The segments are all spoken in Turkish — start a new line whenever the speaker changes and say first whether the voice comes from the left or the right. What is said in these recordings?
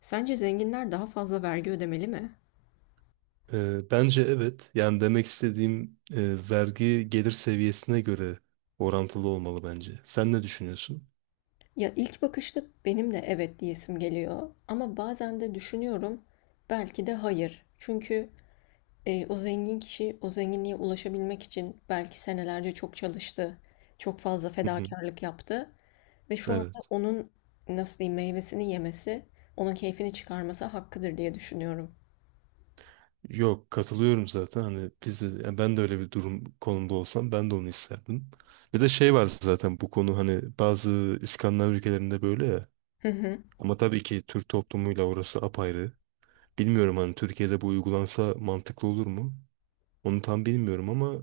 left: Sence zenginler daha fazla vergi ödemeli mi?
right: Bence evet. Yani demek istediğim vergi gelir seviyesine göre orantılı olmalı bence. Sen ne düşünüyorsun?
left: Ya ilk bakışta benim de evet diyesim geliyor ama bazen de düşünüyorum belki de hayır. Çünkü o zengin kişi o zenginliğe ulaşabilmek için belki senelerce çok çalıştı, çok fazla
right: Hı hı.
left: fedakarlık yaptı ve şu anda
right: Evet.
left: onun nasıl diyeyim meyvesini yemesi, onun keyfini çıkarması hakkıdır diye düşünüyorum.
right: Yok, katılıyorum zaten. Hani yani ben de öyle bir durum konumda olsam ben de onu isterdim. Bir de şey var zaten bu konu hani bazı İskandinav ülkelerinde böyle ya.
left: Hı hı,
right: Ama tabii ki Türk toplumuyla orası apayrı. Bilmiyorum, hani Türkiye'de bu uygulansa mantıklı olur mu? Onu tam bilmiyorum ama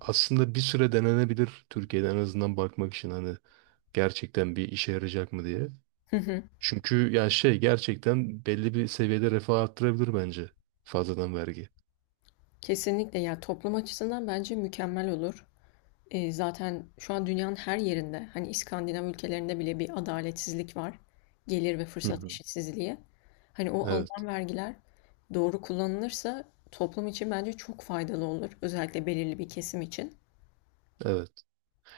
right: aslında bir süre denenebilir Türkiye'de, en azından bakmak için hani gerçekten bir işe yarayacak mı diye.
left: hı hı.
right: Çünkü ya şey gerçekten belli bir seviyede refah arttırabilir bence fazladan vergi.
left: Kesinlikle ya toplum açısından bence mükemmel olur. Zaten şu an dünyanın her yerinde, hani, İskandinav ülkelerinde bile bir adaletsizlik var. Gelir ve
right: Hı
left: fırsat
right: hı.
left: eşitsizliği. Hani, o
right: Evet.
left: alınan vergiler doğru kullanılırsa toplum için bence çok faydalı olur. Özellikle belirli bir kesim için.
right: Evet.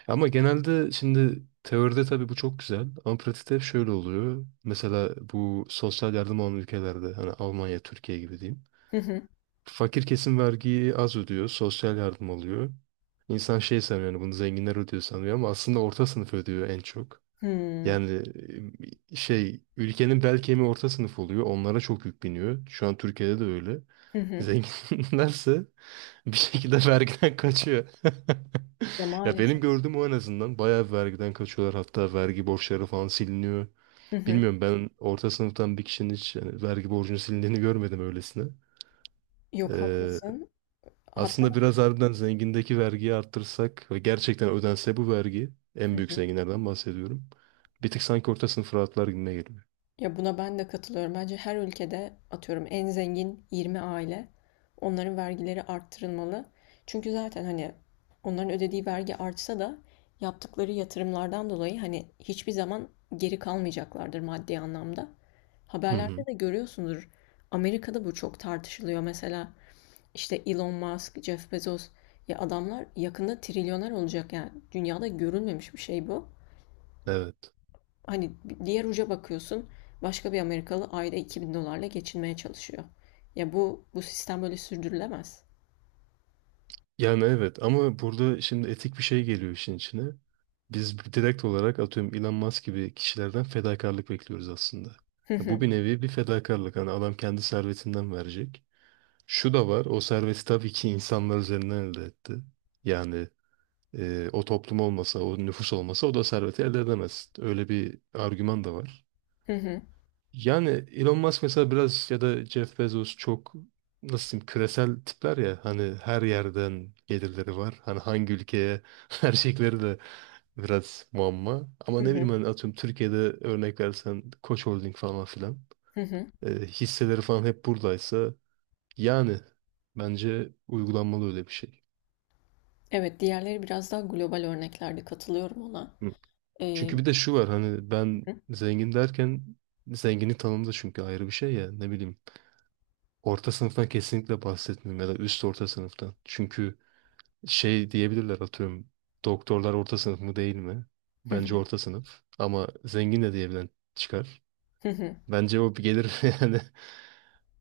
right: Ama genelde şimdi teoride tabii bu çok güzel ama pratikte hep şöyle oluyor. Mesela bu sosyal yardım alan ülkelerde hani Almanya, Türkiye gibi diyeyim.
left: Hı hı.
right: Fakir kesim vergiyi az ödüyor, sosyal yardım alıyor. İnsan şey sanıyor, yani bunu zenginler ödüyor sanıyor ama aslında orta sınıf ödüyor en çok.
left: Hımm.
right: Yani şey, ülkenin bel kemiği orta sınıf oluyor. Onlara çok yük biniyor. Şu an Türkiye'de de öyle.
left: Hı hı.
right: Zenginlerse bir şekilde vergiden kaçıyor.
left: Ya,
right: Ya, benim
left: maalesef.
right: gördüğüm o en azından, bayağı vergiden kaçıyorlar. Hatta vergi borçları falan siliniyor.
left: Hı hı.
right: Bilmiyorum, ben orta sınıftan bir kişinin hiç yani vergi borcunun silindiğini görmedim öylesine.
left: Yok, haklısın. Hatta.
right: Aslında biraz harbiden zengindeki vergiyi arttırsak ve gerçekten ödense bu vergi,
left: Hı
right: en büyük
left: hı.
right: zenginlerden bahsediyorum. Bir tık sanki orta sınıf rahatlar gibime geliyor.
left: Ya buna ben de katılıyorum. Bence her ülkede atıyorum en zengin 20 aile onların vergileri arttırılmalı. Çünkü zaten hani onların ödediği vergi artsa da yaptıkları yatırımlardan dolayı hani hiçbir zaman geri kalmayacaklardır maddi anlamda.
right: Hı
left: Haberlerde
right: hı.
left: de görüyorsundur. Amerika'da bu çok tartışılıyor. Mesela işte Elon Musk, Jeff Bezos ya adamlar yakında trilyoner olacak yani. Dünyada görülmemiş bir şey bu.
right: Evet.
left: Hani diğer uca bakıyorsun, başka bir Amerikalı ayda 2.000 dolarla geçinmeye çalışıyor. Ya bu sistem böyle sürdürülemez.
right: Yani evet ama burada şimdi etik bir şey geliyor işin içine. Biz direkt olarak atıyorum Elon Musk gibi kişilerden fedakarlık bekliyoruz aslında.
left: Hı
right: Ya
left: hı,
right: bu bir nevi bir fedakarlık. Hani adam kendi servetinden verecek. Şu da var, o serveti tabii ki insanlar üzerinden elde etti. Yani o toplum olmasa, o nüfus olmasa o da serveti elde edemez. Öyle bir argüman da var.
left: hı hı,
right: Yani Elon Musk mesela, biraz ya da Jeff Bezos çok, nasıl diyeyim, küresel tipler ya, hani her yerden gelirleri var. Hani hangi ülkeye verecekleri de biraz muamma. Ama
left: hı
right: ne
left: hı,
right: bileyim, hani atıyorum Türkiye'de örnek versen Koç Holding falan filan,
left: hı hı.
right: hisseleri falan hep buradaysa yani bence uygulanmalı öyle bir şey.
left: Evet, diğerleri biraz daha global örneklerde katılıyorum ona.
right: Hı.
left: Ee,
right: Çünkü bir de şu var, hani ben
left: hı
right: zengin derken zenginlik tanımı da çünkü ayrı bir şey ya, ne bileyim. Orta sınıftan kesinlikle bahsetmiyorum, ya da üst orta sınıftan. Çünkü şey diyebilirler, atıyorum, doktorlar orta sınıf mı değil mi? Bence
left: hı,
right: orta sınıf ama zengin de diyebilen çıkar.
left: hı hı.
right: Bence o bir gelir, yani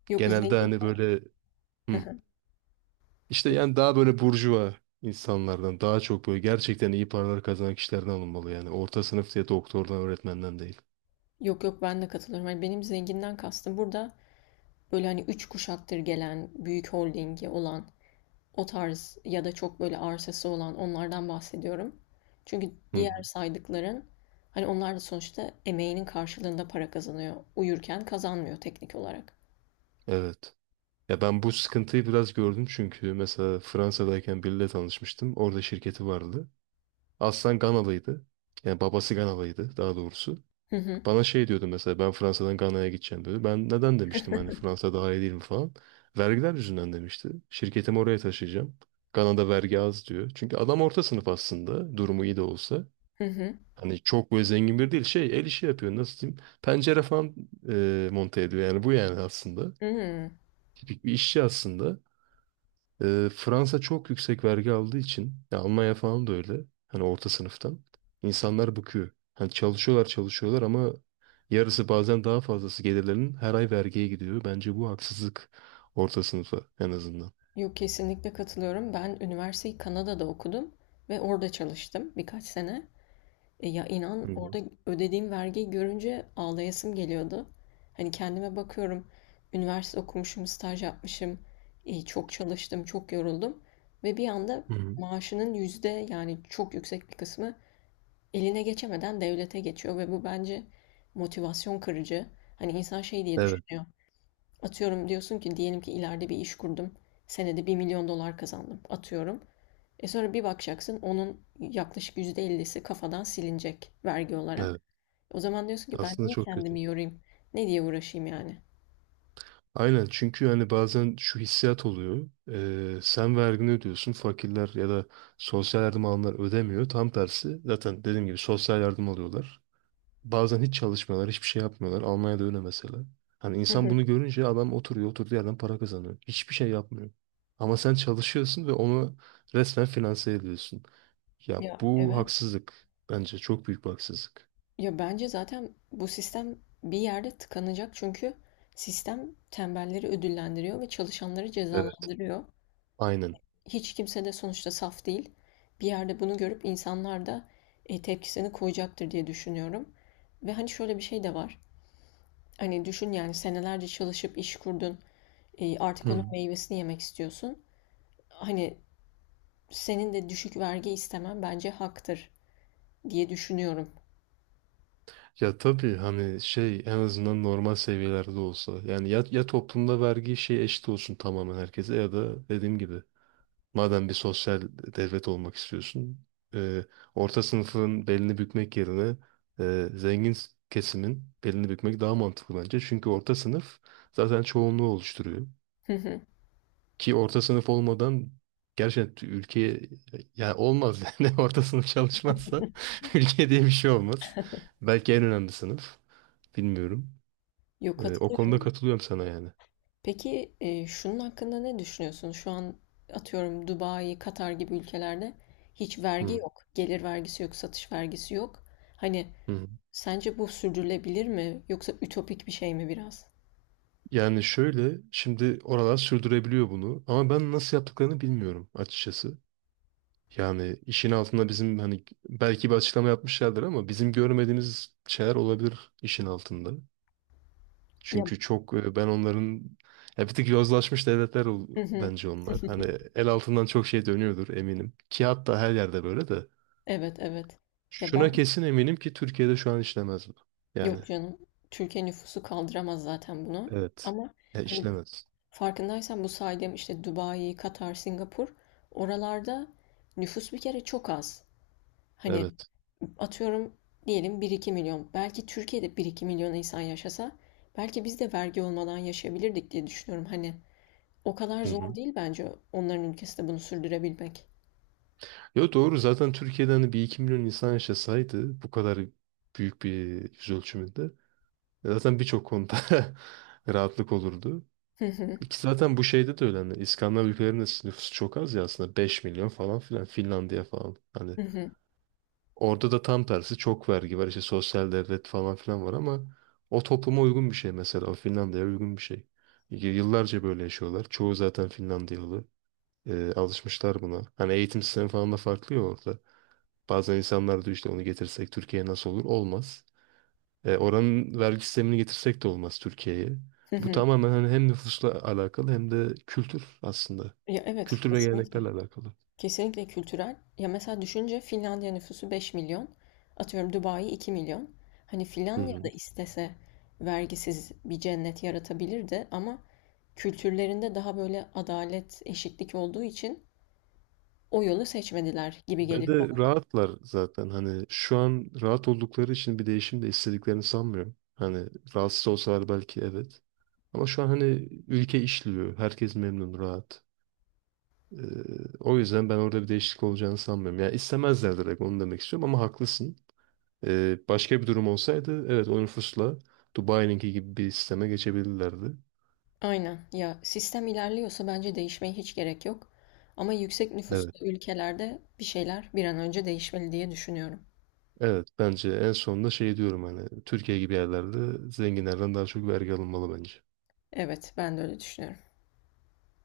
left: Yok
right: genelde
left: zengin,
right: hani böyle, hı. işte yani daha böyle burjuva insanlardan daha çok, böyle gerçekten iyi paralar kazanan kişilerden alınmalı yani. Orta sınıf diye doktordan, öğretmenden değil.
left: yok yok ben de katılıyorum. Hani benim zenginden kastım burada böyle hani üç kuşaktır gelen büyük holdingi olan o tarz ya da çok böyle arsası olan onlardan bahsediyorum. Çünkü
right: Hı
left: diğer
right: hı.
left: saydıkların hani onlar da sonuçta emeğinin karşılığında para kazanıyor. Uyurken kazanmıyor teknik olarak.
right: Evet. Ya ben bu sıkıntıyı biraz gördüm, çünkü mesela Fransa'dayken biriyle tanışmıştım. Orada şirketi vardı. Aslan Ganalıydı. Yani babası Ganalıydı daha doğrusu.
left: Hı hı.
right: Bana şey diyordu mesela, ben Fransa'dan Gana'ya gideceğim diyordu. Ben neden demiştim, hani Fransa daha iyi değil mi falan. Vergiler yüzünden demişti. Şirketimi oraya taşıyacağım. Gana'da vergi az diyor. Çünkü adam orta sınıf aslında, durumu iyi de olsa.
left: Hı hı.
right: Hani çok böyle zengin biri değil, şey, el işi yapıyor, nasıl diyeyim. Pencere falan monte ediyor, yani bu yani aslında.
left: Hmm.
right: Bir işçi aslında. Fransa çok yüksek vergi aldığı için, ya Almanya falan da öyle. Hani orta sınıftan insanlar bıkıyor. Hani çalışıyorlar çalışıyorlar ama yarısı, bazen daha fazlası gelirlerinin her ay vergiye gidiyor. Bence bu haksızlık orta sınıfa, en azından.
left: Yok kesinlikle katılıyorum. Ben üniversiteyi Kanada'da okudum ve orada çalıştım birkaç sene. Ya inan
right: Hı hı.
left: orada ödediğim vergiyi görünce ağlayasım geliyordu. Hani kendime bakıyorum, üniversite okumuşum, staj yapmışım, çok çalıştım, çok yoruldum ve bir anda
right: Hı hı.
left: maaşının yüzde yani çok yüksek bir kısmı eline geçemeden devlete geçiyor ve bu bence motivasyon kırıcı. Hani insan şey diye
right: Evet,
left: düşünüyor. Atıyorum diyorsun ki diyelim ki ileride bir iş kurdum. Senede 1 milyon dolar kazandım. Atıyorum. Sonra bir bakacaksın onun yaklaşık %50'si kafadan silinecek vergi olarak.
right: evet.
left: O zaman diyorsun ki ben
right: Aslında
left: niye
right: çok kötü.
left: kendimi yorayım? Ne diye uğraşayım yani?
right: Aynen, çünkü hani bazen şu hissiyat oluyor. Sen vergini ödüyorsun. Fakirler ya da sosyal yardım alanlar ödemiyor. Tam tersi, zaten dediğim gibi sosyal yardım alıyorlar. Bazen hiç çalışmıyorlar, hiçbir şey yapmıyorlar. Almanya'da öyle mesela. Hani
left: Hı
right: insan
left: hı.
right: bunu görünce, adam oturuyor, oturduğu yerden para kazanıyor. Hiçbir şey yapmıyor. Ama sen çalışıyorsun ve onu resmen finanse ediyorsun. Ya
left: Ya
right: bu
left: evet.
right: haksızlık. Bence çok büyük bir haksızlık.
left: Ya bence zaten bu sistem bir yerde tıkanacak çünkü sistem tembelleri ödüllendiriyor ve çalışanları
right: Evet.
left: cezalandırıyor.
right: Aynen.
left: Hiç kimse de sonuçta saf değil. Bir yerde bunu görüp insanlar da tepkisini koyacaktır diye düşünüyorum. Ve hani şöyle bir şey de var. Hani düşün yani senelerce çalışıp iş kurdun. Artık onun
right: Hı.
left: meyvesini yemek istiyorsun. Hani senin de düşük vergi istemen bence haktır. Diye düşünüyorum.
right: Ya tabii, hani şey, en azından normal seviyelerde olsa. Yani ya toplumda vergi şey eşit olsun tamamen herkese, ya da dediğim gibi madem bir sosyal devlet olmak istiyorsun, e, orta sınıfın belini bükmek yerine kesimin belini bükmek daha mantıklı bence. Çünkü orta sınıf zaten çoğunluğu oluşturuyor.
left: Hı hı.
right: Ki orta sınıf olmadan gerçekten ülkeye, yani olmaz, yani orta sınıf çalışmazsa ülke diye bir şey olmaz. Belki en önemli sınıf. Bilmiyorum.
left: Yok
right: O konuda
left: katılıyorum.
right: katılıyorum sana yani.
left: Peki şunun hakkında ne düşünüyorsun? Şu an atıyorum Dubai, Katar gibi ülkelerde hiç vergi
right: Hı,
left: yok. Gelir vergisi yok, satış vergisi yok. Hani
right: hı.
left: sence bu sürdürülebilir mi? Yoksa ütopik bir şey mi biraz?
right: Yani şöyle, şimdi oralar sürdürebiliyor bunu ama ben nasıl yaptıklarını bilmiyorum açıkçası. Yani işin altında bizim, hani, belki bir açıklama yapmışlardır ama bizim görmediğimiz şeyler olabilir işin altında.
left: Ya.
right: Çünkü çok ben onların, ya bir tık yozlaşmış devletler
left: Hı hı.
right: bence onlar. Hani el altından çok şey dönüyordur eminim. Ki hatta her yerde böyle de.
left: Evet evet. Ya
right: Şuna
left: ben,
right: kesin eminim ki Türkiye'de şu an işlemez bu. Yani
left: yok canım. Türkiye nüfusu kaldıramaz zaten bunu.
right: evet.
left: Ama
right: Ya
left: hani
right: işlemez.
left: farkındaysan bu saydığım işte Dubai, Katar, Singapur oralarda nüfus bir kere çok az. Hani
right: Evet.
left: atıyorum diyelim bir iki milyon. Belki Türkiye'de bir iki milyon insan yaşasa belki biz de vergi olmadan yaşayabilirdik diye düşünüyorum. Hani o kadar
right: Hı
left: zor
right: hı.
left: değil bence onların ülkesinde bunu sürdürebilmek.
right: Yo, doğru, zaten Türkiye'de hani 1-2 milyon insan yaşasaydı bu kadar büyük bir yüz ölçümünde zaten birçok konuda rahatlık olurdu.
left: Hı hı,
right: İki, zaten bu şeyde de öyle, hani İskandinav ülkelerinin de nüfusu çok az ya, aslında 5 milyon falan filan Finlandiya falan. Hani
left: hı hı,
right: orada da tam tersi çok vergi var, işte sosyal devlet falan filan var ama o topluma uygun bir şey, mesela o Finlandiya'ya uygun bir şey. Yıllarca böyle yaşıyorlar. Çoğu zaten Finlandiyalı. Alışmışlar buna. Hani eğitim sistemi falan da farklı ya orada. Bazen insanlar diyor işte onu getirsek Türkiye'ye nasıl olur? Olmaz. Oranın vergi sistemini getirsek de olmaz Türkiye'ye.
left: hı
right: Bu
left: hı.
right: tamamen hani hem nüfusla alakalı, hem de kültür aslında.
left: Ya evet
right: Kültür ve geleneklerle
left: kesinlikle.
right: alakalı.
left: Kesinlikle kültürel. Ya mesela düşünce Finlandiya nüfusu 5 milyon. Atıyorum Dubai 2 milyon. Hani
right: Hı hı.
left: Finlandiya'da istese vergisiz bir cennet yaratabilirdi ama kültürlerinde daha böyle adalet, eşitlik olduğu için o yolu seçmediler gibi
right: Ve
left: geliyor
right: de
left: bana.
right: rahatlar zaten, hani şu an rahat oldukları için bir değişim de istediklerini sanmıyorum. Hani rahatsız olsalar belki evet. Ama şu an hani ülke işliyor. Herkes memnun, rahat. Ee, O yüzden ben orada bir değişiklik olacağını sanmıyorum. Yani istemezler, direkt onu demek istiyorum ama haklısın. Başka bir durum olsaydı evet, o nüfusla Dubai'ninki gibi bir sisteme geçebilirlerdi.
left: Aynen. Ya sistem ilerliyorsa bence değişmeye hiç gerek yok. Ama yüksek
right: Evet.
left: nüfuslu ülkelerde bir şeyler bir an önce değişmeli diye düşünüyorum.
right: Evet, bence en sonunda şey diyorum, hani Türkiye gibi yerlerde zenginlerden daha çok vergi alınmalı bence.
left: Evet, ben de öyle düşünüyorum.